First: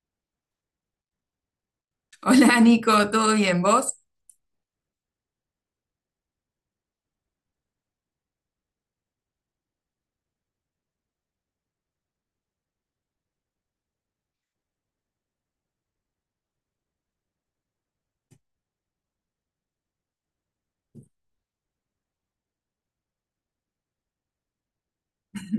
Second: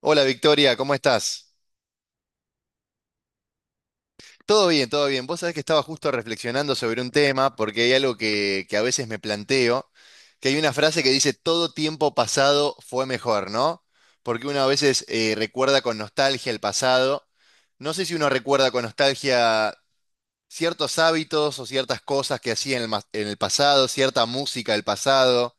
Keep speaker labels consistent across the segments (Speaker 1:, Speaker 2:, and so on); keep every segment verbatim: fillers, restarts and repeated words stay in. Speaker 1: Hola Victoria, ¿cómo estás?
Speaker 2: Hola Nico, ¿todo bien? ¿Vos?
Speaker 1: Todo bien, todo bien. Vos sabés que estaba justo reflexionando sobre un tema, porque hay algo que, que a veces me planteo, que hay una frase que dice, todo tiempo pasado fue mejor, ¿no? Porque uno a veces eh, recuerda con nostalgia el pasado. No sé si uno recuerda con nostalgia ciertos hábitos o ciertas cosas que hacía en el, mas- en el pasado, cierta música del pasado.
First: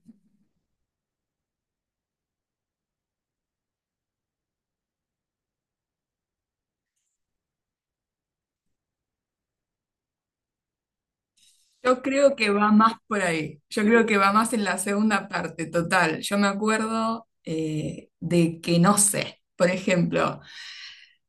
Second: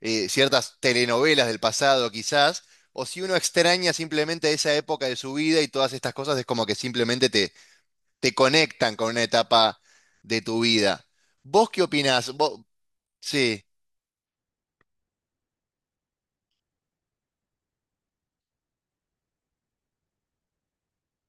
Speaker 1: eh, ciertas telenovelas del pasado quizás, o si uno extraña simplemente esa época de su vida y todas estas cosas es como que simplemente te, te conectan con una etapa de tu vida. ¿Vos qué
Speaker 2: Yo
Speaker 1: opinás?
Speaker 2: creo que
Speaker 1: Vos-
Speaker 2: va más por ahí.
Speaker 1: sí,
Speaker 2: Yo creo que va más en la segunda parte, total. Yo me acuerdo eh, de que no sé, por ejemplo,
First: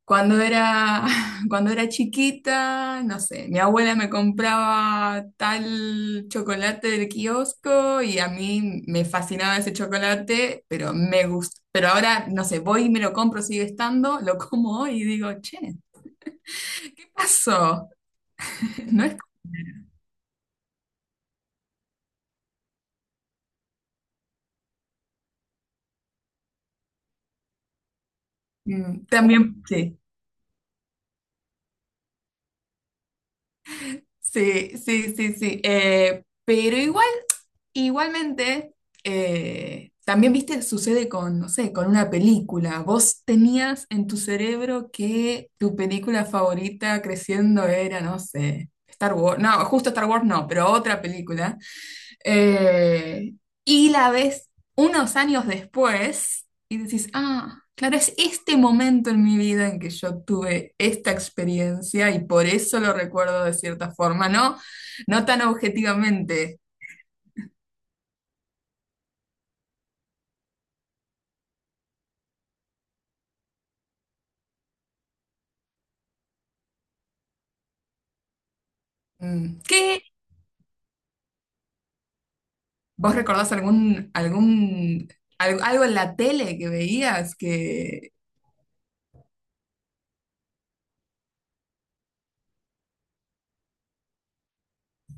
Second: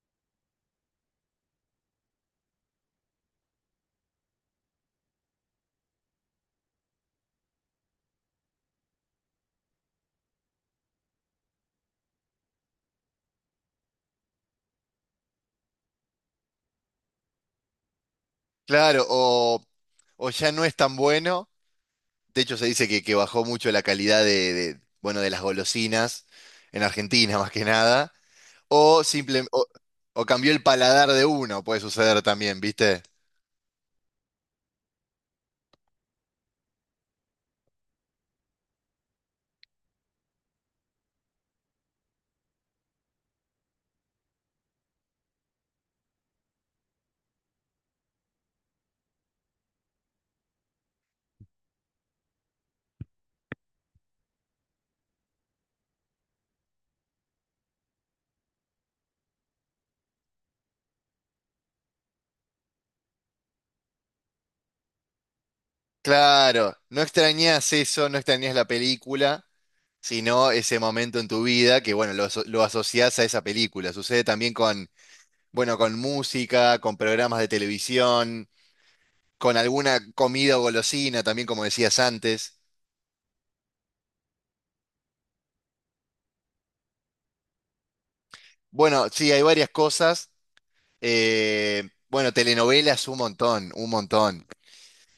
Speaker 2: cuando era, cuando era chiquita, no sé, mi abuela me compraba tal chocolate del kiosco y a mí me fascinaba ese chocolate, pero me gusta. Pero ahora, no sé, voy y me lo compro, sigue estando, lo como hoy y digo, che, ¿qué pasó? No
Speaker 1: claro,
Speaker 2: es
Speaker 1: o, o ya no es tan bueno. De hecho, se dice que, que bajó mucho la calidad de, de, bueno, de las golosinas en Argentina, más que nada. O
Speaker 2: mm,
Speaker 1: simple
Speaker 2: también,
Speaker 1: o
Speaker 2: sí.
Speaker 1: o cambió el paladar de uno, puede suceder también, ¿viste?
Speaker 2: Sí, sí, sí, sí. Eh, pero igual, igualmente, eh, también, viste, sucede con, no sé, con una película. Vos tenías en tu cerebro que tu película favorita creciendo era, no sé, Star Wars. No, justo Star Wars no, pero otra película. Eh, y la ves unos años después y decís, ah, claro, es este momento en mi vida en que yo tuve esta experiencia y por eso lo recuerdo de cierta forma, ¿no? No tan objetivamente.
Speaker 1: Claro, no extrañas eso, no extrañas la película, sino ese momento en tu vida que, bueno, lo, aso- lo asociás a esa película. Sucede también con, bueno, con música, con programas de televisión, con
Speaker 2: Mm,
Speaker 1: alguna
Speaker 2: ¿qué?
Speaker 1: comida o golosina, también como decías antes.
Speaker 2: ¿Vos recordás algún, algún, al- algo en la tele que veías que...
Speaker 1: Bueno, sí, hay varias cosas. Eh, bueno, telenovelas un montón, un montón.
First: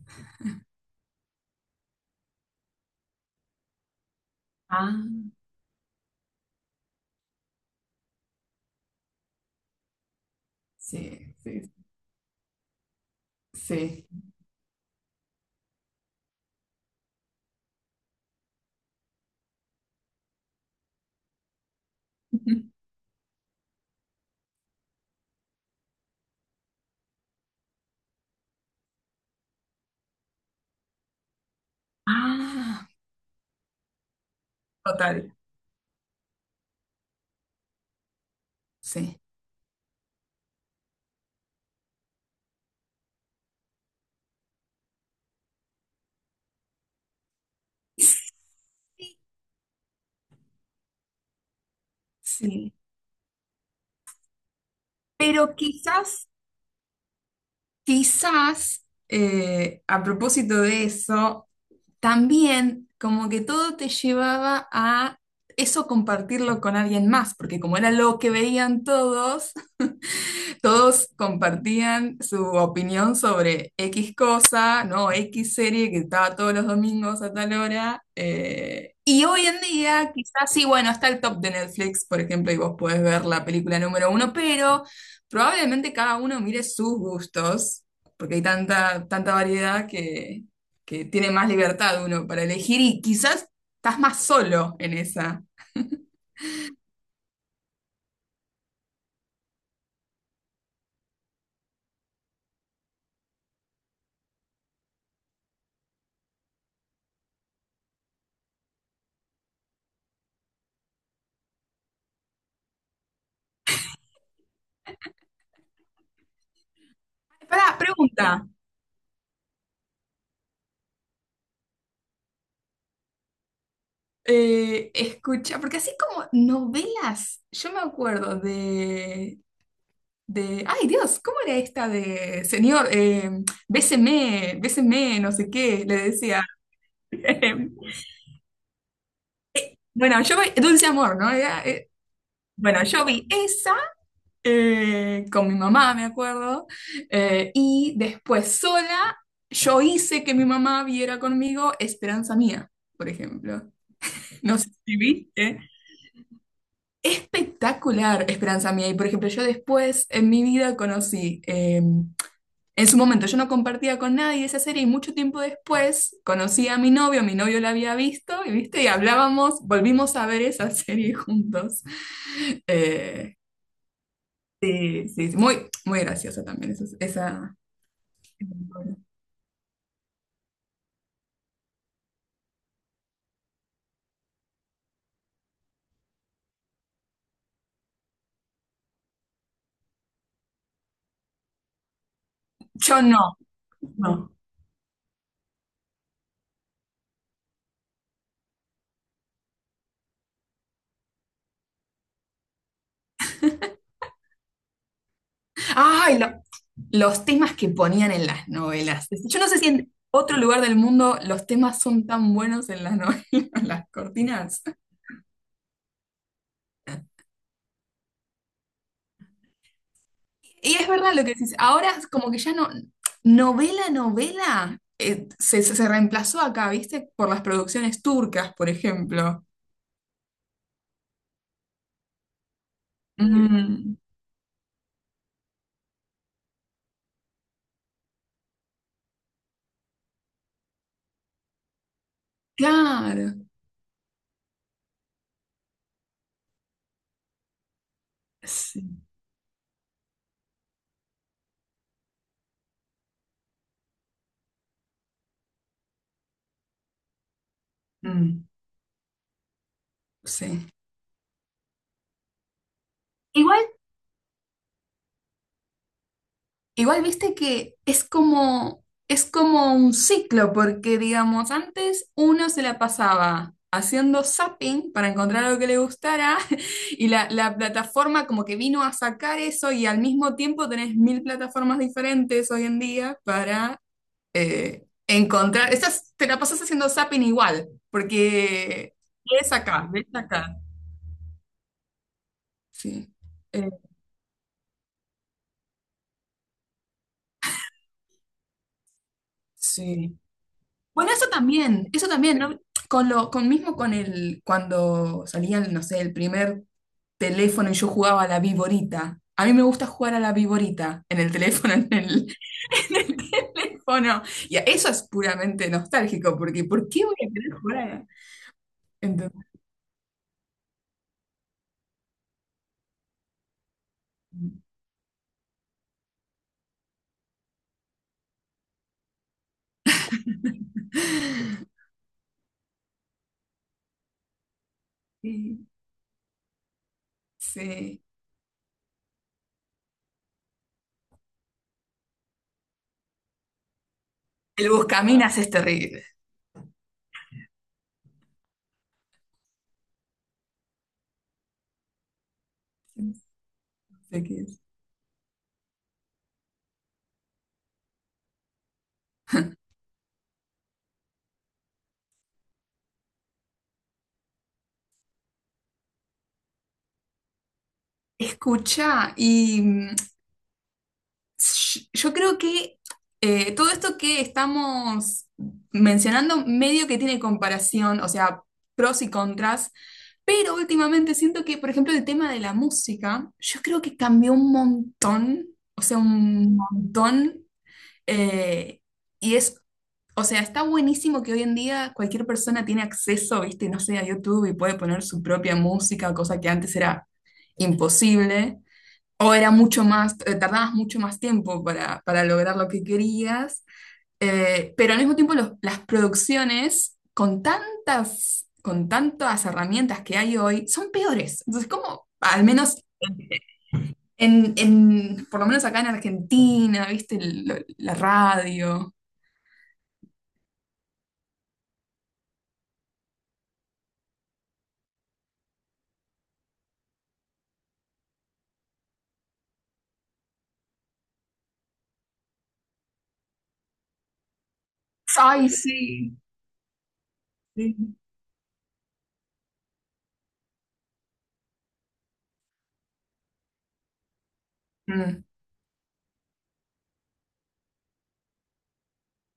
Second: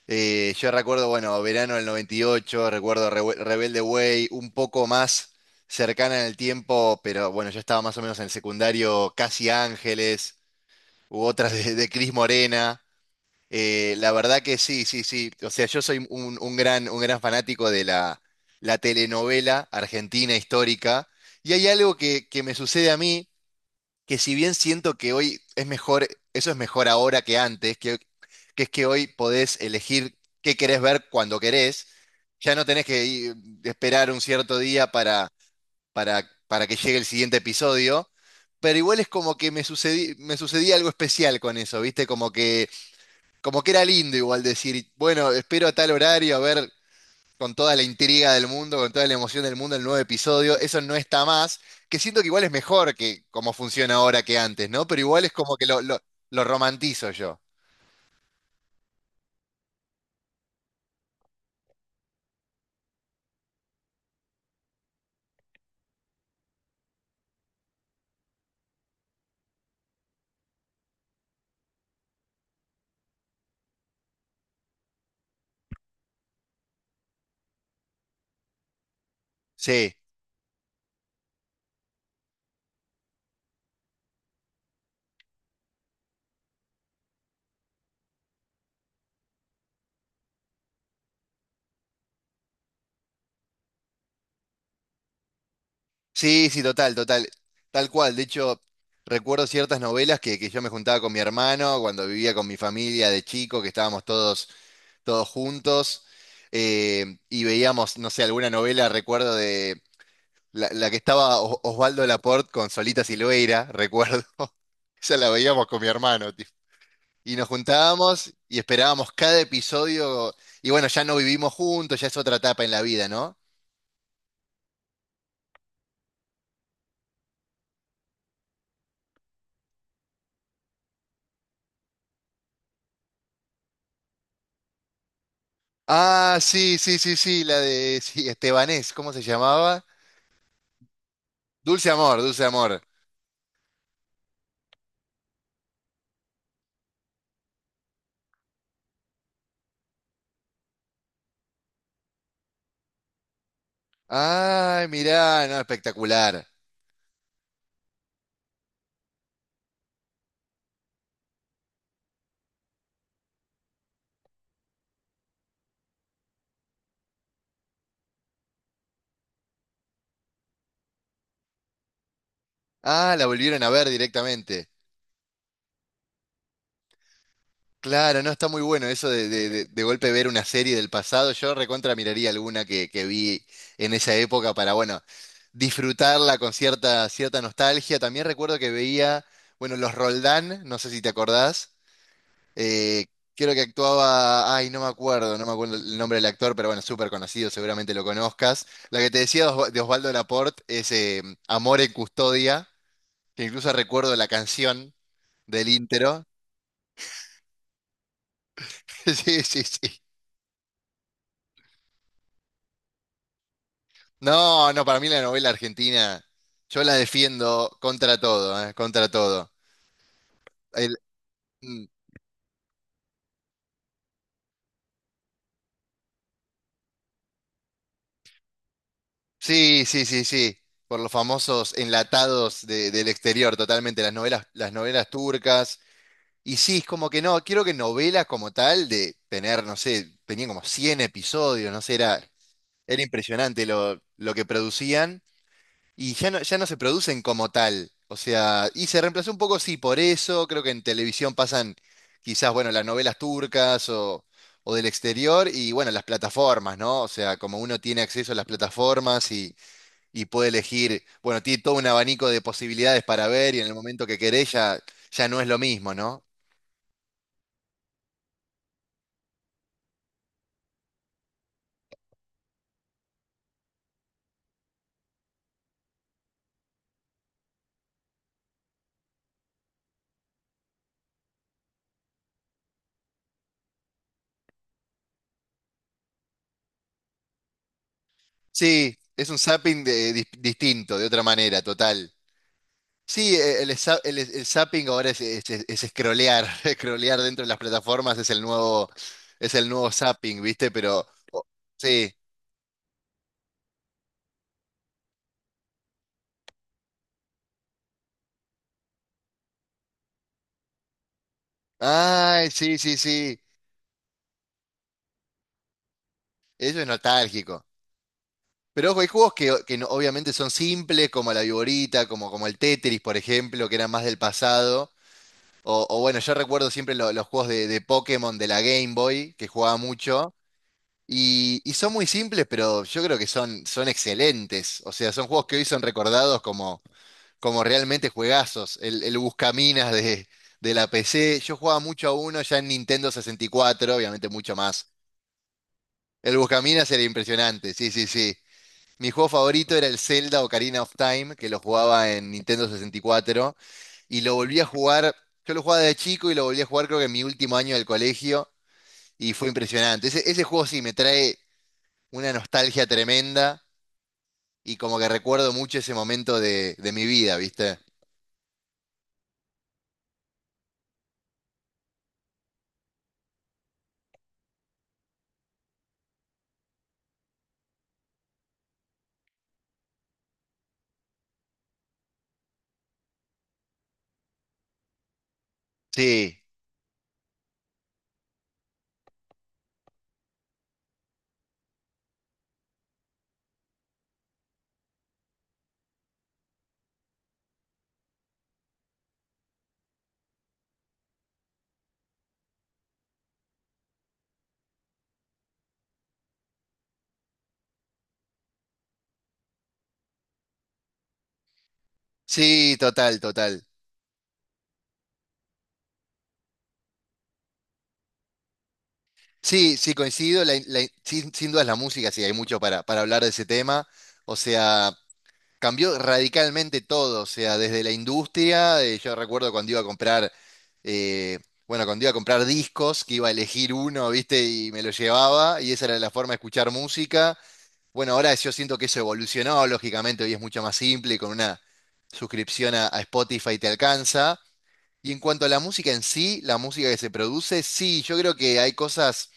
Speaker 1: Eh, yo recuerdo, bueno, verano del noventa y ocho recuerdo Rewe- Rebelde Way, un poco
Speaker 2: Ah,
Speaker 1: más cercana en el tiempo, pero bueno, yo estaba más o menos en el secundario, Casi Ángeles, u
Speaker 2: sí,
Speaker 1: otras
Speaker 2: sí,
Speaker 1: de, de Cris Morena. Eh,
Speaker 2: sí.
Speaker 1: la verdad que sí, sí, sí. O sea, yo soy un, un gran, un gran fanático de la, la telenovela argentina histórica. Y hay algo que, que me sucede a mí que si bien siento que hoy es mejor, eso es mejor ahora que antes, que, que es que hoy podés elegir qué querés ver cuando querés, ya no tenés
Speaker 2: Ah,
Speaker 1: que ir- esperar un cierto día para,
Speaker 2: total,
Speaker 1: para, para que llegue el siguiente episodio, pero igual es
Speaker 2: sí.
Speaker 1: como que me sucedí, me sucedía algo especial con eso, ¿viste? Como que, como que era lindo igual decir, bueno, espero a tal horario a ver con toda la
Speaker 2: Sí,
Speaker 1: intriga del mundo, con toda la emoción del mundo, el nuevo episodio, eso no está más, que siento que igual es
Speaker 2: sí.
Speaker 1: mejor que como funciona ahora que antes, ¿no? Pero igual es
Speaker 2: Pero
Speaker 1: como que lo, lo,
Speaker 2: quizás...
Speaker 1: lo romantizo yo.
Speaker 2: Quizás, eh, a propósito de eso, también como que todo te llevaba a eso compartirlo con alguien más, porque como era lo que veían todos, todos compartían su opinión sobre X cosa, ¿no? X serie que estaba todos los domingos a tal hora. Eh, y hoy en
Speaker 1: Sí,
Speaker 2: día, quizás sí, bueno, está el top de Netflix, por ejemplo, y vos podés ver la película número uno, pero probablemente cada uno mire sus gustos, porque hay tanta, tanta variedad que, que tiene más libertad uno para elegir y quizás estás más solo en esa.
Speaker 1: sí, sí, total, total, tal cual. De hecho, recuerdo ciertas novelas que, que yo me juntaba con mi hermano cuando vivía con mi familia de chico, que estábamos todos, todos juntos, eh, y veíamos, no sé, alguna novela, recuerdo de... La, la que estaba O- Osvaldo Laport con Solita Silveira, recuerdo. Esa la veíamos con mi hermano, tipo. Y nos
Speaker 2: Pará, pregunta.
Speaker 1: juntábamos y esperábamos cada episodio. Y bueno, ya no vivimos juntos, ya es otra etapa en la vida, ¿no?
Speaker 2: Eh, escucha, porque así como novelas, yo me acuerdo de, de, ay Dios, ¿cómo era esta de señor? Eh, béseme, béseme, no sé qué, le
Speaker 1: Ah,
Speaker 2: decía.
Speaker 1: sí, sí, sí, sí, la de sí, Estebanés, ¿cómo se llamaba?
Speaker 2: Bueno, yo vi Dulce Amor, ¿no? Era,
Speaker 1: Dulce
Speaker 2: eh,
Speaker 1: Amor, Dulce Amor.
Speaker 2: bueno, yo vi esa eh, con mi mamá, me acuerdo, eh, y después sola, yo hice que mi mamá viera conmigo Esperanza Mía, por ejemplo. No sé
Speaker 1: Ay,
Speaker 2: si
Speaker 1: mirá, no,
Speaker 2: viste.
Speaker 1: espectacular.
Speaker 2: Espectacular, Esperanza mía. Y por ejemplo, yo después en mi vida conocí, eh, en su momento yo no compartía con nadie esa serie y mucho tiempo después conocí a mi novio, mi novio la había visto y viste, y hablábamos, volvimos a ver esa serie juntos.
Speaker 1: Ah, la
Speaker 2: Eh,
Speaker 1: volvieron a ver directamente.
Speaker 2: sí, sí, sí, muy, muy graciosa también esa, esa-
Speaker 1: Claro, no, está muy bueno eso de, de, de- de golpe ver una serie del pasado. Yo recontra miraría alguna que, que vi en esa época para, bueno, disfrutarla con cierta, cierta nostalgia. También recuerdo que veía, bueno, los Roldán, no sé si te acordás.
Speaker 2: Yo
Speaker 1: eh,
Speaker 2: no,
Speaker 1: Creo que
Speaker 2: no.
Speaker 1: actuaba, ay, no me acuerdo, no me acuerdo el nombre del actor, pero bueno, súper conocido, seguramente lo conozcas. La que te decía de Osva- de Osvaldo Laport es eh, Amor en Custodia, que incluso recuerdo la canción del
Speaker 2: Ay,
Speaker 1: intro.
Speaker 2: los temas que ponían en las novelas. Yo
Speaker 1: Sí,
Speaker 2: no sé
Speaker 1: sí,
Speaker 2: si en
Speaker 1: sí.
Speaker 2: otro lugar del mundo los temas son tan buenos en las novelas, en las cortinas.
Speaker 1: No, no, para mí la novela argentina, yo la defiendo contra todo, ¿eh? Contra todo.
Speaker 2: Y es
Speaker 1: El-
Speaker 2: verdad lo que dices.
Speaker 1: mm,
Speaker 2: Ahora es como que ya no, novela, novela, eh, se, se- se reemplazó acá, ¿viste? Por las producciones turcas, por ejemplo.
Speaker 1: sí, sí, sí, sí. Por los famosos enlatados de- del exterior,
Speaker 2: Mm,
Speaker 1: totalmente. Las novelas, las novelas turcas. Y sí, es como que no, quiero que novelas como tal, de tener, no sé, tenían como cien episodios, no sé, era, era
Speaker 2: claro.
Speaker 1: impresionante lo, lo que producían. Y ya no, ya no se producen como tal. O sea, y
Speaker 2: Sí.
Speaker 1: se reemplazó un poco, sí, por eso. Creo que en televisión pasan quizás, bueno, las novelas turcas o, o del exterior y, bueno, las plataformas, ¿no? O sea, como uno tiene acceso a las
Speaker 2: Mm,
Speaker 1: plataformas y, y puede
Speaker 2: sí.
Speaker 1: elegir, bueno, tiene todo un abanico de posibilidades para ver y en el momento que querés ya, ya no es lo mismo, ¿no?
Speaker 2: Igual viste que es como, es como un ciclo, porque digamos, antes uno se la pasaba haciendo zapping para encontrar algo que le gustara y la, la plataforma como que vino a sacar eso y al mismo tiempo tenés mil plataformas diferentes hoy en día para eh, encontrar, estás, te la pasas haciendo zapping igual, porque
Speaker 1: Sí, es un
Speaker 2: ves
Speaker 1: zapping
Speaker 2: acá, ves
Speaker 1: de- dis-
Speaker 2: acá.
Speaker 1: distinto, de otra manera, total.
Speaker 2: Sí,
Speaker 1: Sí, eh, el,
Speaker 2: Eh,
Speaker 1: za- el, el zapping ahora es, es, es- es scrollear, scrollear dentro de las plataformas es el nuevo, es el nuevo
Speaker 2: sí.
Speaker 1: zapping, ¿viste? Pero
Speaker 2: Bueno, eso
Speaker 1: o-
Speaker 2: también, eso
Speaker 1: sí.
Speaker 2: también, ¿no? Con lo, con mismo con el, cuando salían, no sé, el primer teléfono y yo jugaba a la viborita. A mí me gusta jugar a la viborita en el teléfono, en el,
Speaker 1: Ay, sí, sí,
Speaker 2: en el
Speaker 1: sí.
Speaker 2: teléfono. Y eso es puramente nostálgico, porque
Speaker 1: Eso es
Speaker 2: ¿por qué voy a querer
Speaker 1: nostálgico.
Speaker 2: jugar a la...
Speaker 1: Pero ojo, hay juegos
Speaker 2: Entonces,
Speaker 1: que, o- que no- obviamente son simples, como la Viborita, como, como el Tetris, por ejemplo, que eran más del pasado. O, o bueno, yo recuerdo siempre lo- los juegos de, de Pokémon de la Game Boy, que jugaba mucho. Y, y son muy simples, pero yo creo que son, son excelentes. O sea, son juegos que hoy
Speaker 2: sí,
Speaker 1: son recordados como como
Speaker 2: sí.
Speaker 1: realmente juegazos. El, el Buscaminas de, de la P C. Yo jugaba mucho a uno ya en Nintendo sesenta y cuatro, obviamente mucho
Speaker 2: El
Speaker 1: más.
Speaker 2: buscaminas es terrible.
Speaker 1: El Buscaminas era impresionante, sí, sí, sí. Mi juego favorito era el Zelda Ocarina of Time, que lo jugaba en Nintendo
Speaker 2: No
Speaker 1: sesenta y cuatro. Y cuatro, y
Speaker 2: sé
Speaker 1: lo
Speaker 2: qué
Speaker 1: volví
Speaker 2: es.
Speaker 1: a jugar, yo lo jugaba de chico y lo volví a jugar creo que en mi último año del colegio. Y fue impresionante. Ese, ese juego sí me trae una nostalgia tremenda. Y como que recuerdo mucho ese momento de, de mi vida, ¿viste?
Speaker 2: Escucha, y yo creo que eh, todo esto que estamos mencionando medio que tiene comparación, o sea, pros y contras, pero últimamente siento que, por ejemplo, el tema de la música, yo creo que cambió un montón, o sea,
Speaker 1: Sí,
Speaker 2: un montón, eh, y es, o sea, está buenísimo que hoy en día cualquier persona tiene acceso, viste, no sé, a YouTube y puede poner su propia música, cosa que antes era imposible. O era mucho más, eh, tardabas mucho más tiempo para, para lograr lo que querías, eh, pero al mismo tiempo los- las producciones con tantas, con tantas herramientas que hay hoy son peores. Entonces, como, al
Speaker 1: sí,
Speaker 2: menos
Speaker 1: total, total.
Speaker 2: en, en- por lo menos acá en Argentina, ¿viste? El- lo- la radio.
Speaker 1: Sí, sí, coincido. la- la- sin, sin duda es la música, sí, hay mucho para, para hablar de ese tema. O sea, cambió radicalmente todo. O sea, desde la industria, eh, yo recuerdo cuando iba a comprar, eh, bueno, cuando iba a comprar discos, que iba a elegir uno, ¿viste? Y me lo
Speaker 2: Ay,
Speaker 1: llevaba, y esa era
Speaker 2: sí.
Speaker 1: la forma de escuchar música.
Speaker 2: Sí.
Speaker 1: Bueno, ahora yo siento que eso evolucionó, lógicamente, hoy es mucho más simple, y con una suscripción a, a Spotify te alcanza. Y en
Speaker 2: Mm.
Speaker 1: cuanto a la música en sí, la música que se produce, sí, yo creo que hay cosas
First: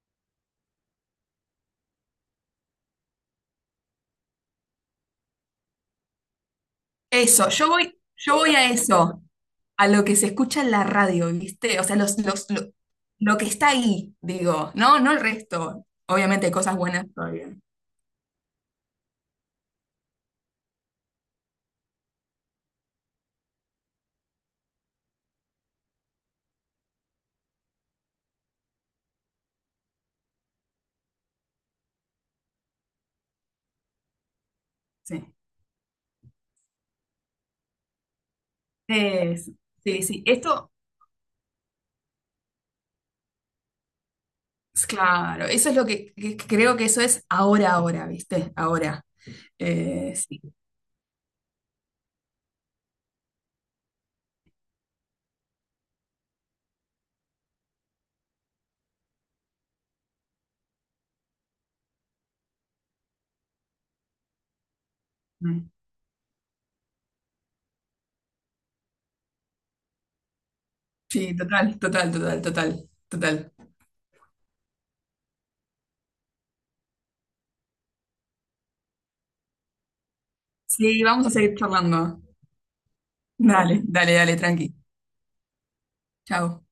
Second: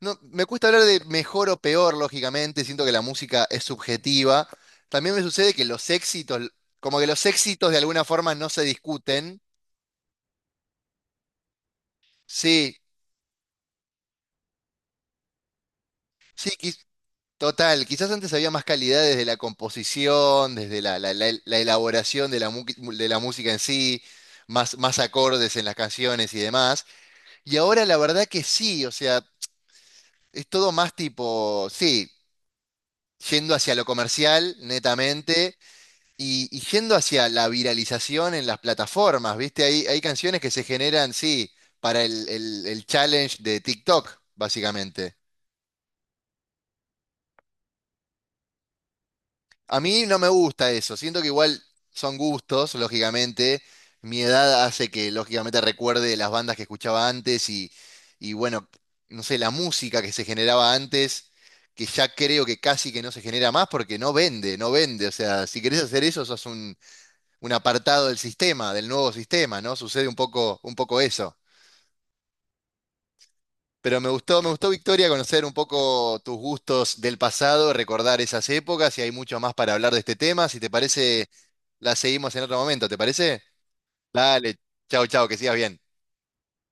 Speaker 1: no, me cuesta hablar de mejor o peor, lógicamente, siento que la música es subjetiva. También me sucede que los éxitos, como que los
Speaker 2: Eso, yo
Speaker 1: éxitos de
Speaker 2: voy,
Speaker 1: alguna forma
Speaker 2: yo
Speaker 1: no
Speaker 2: voy
Speaker 1: se
Speaker 2: a eso.
Speaker 1: discuten.
Speaker 2: A lo que se escucha en la radio, ¿viste? O sea, los, los, lo,
Speaker 1: Sí,
Speaker 2: lo que está ahí, digo, no, no el resto. Obviamente
Speaker 1: sí,
Speaker 2: hay cosas
Speaker 1: quiz-
Speaker 2: buenas todavía.
Speaker 1: total. Quizás antes había más calidad desde la composición, desde la, la- la- la elaboración de la, mu- de la música en sí, más, más acordes en las canciones y demás. Y ahora la verdad que sí, o sea, es todo más tipo, sí, yendo hacia lo comercial,
Speaker 2: Sí.
Speaker 1: netamente. Y, y yendo hacia la viralización en las plataformas,
Speaker 2: Es-
Speaker 1: ¿viste? Hay, hay
Speaker 2: sí, sí.
Speaker 1: canciones que se
Speaker 2: Esto,
Speaker 1: generan, sí, para el, el- el challenge de TikTok,
Speaker 2: es
Speaker 1: básicamente.
Speaker 2: claro, eso es lo que, que- que creo que eso es ahora, ahora, ¿viste? Ahora.
Speaker 1: A mí
Speaker 2: Eh,
Speaker 1: no me
Speaker 2: sí.
Speaker 1: gusta eso, siento que igual son gustos, lógicamente. Mi edad hace que, lógicamente, recuerde las bandas que escuchaba antes y, y bueno, no sé, la música que se generaba antes, que ya creo que casi que no se genera más porque no vende, no vende. O sea, si
Speaker 2: Mm.
Speaker 1: querés hacer eso, sos un apartado del sistema, del nuevo sistema, ¿no? Sucede un poco, un poco
Speaker 2: Sí,
Speaker 1: eso.
Speaker 2: total, total, total, total, total.
Speaker 1: Pero me gustó, me gustó, Victoria, conocer un poco tus gustos del pasado, recordar esas épocas y hay mucho más para hablar de este tema. Si te
Speaker 2: Sí, vamos
Speaker 1: parece,
Speaker 2: a seguir
Speaker 1: la
Speaker 2: charlando.
Speaker 1: seguimos en otro momento, ¿te parece?
Speaker 2: Dale, dale, dale,
Speaker 1: Dale,
Speaker 2: tranqui.
Speaker 1: chao, chao, que sigas bien.
Speaker 2: Chao.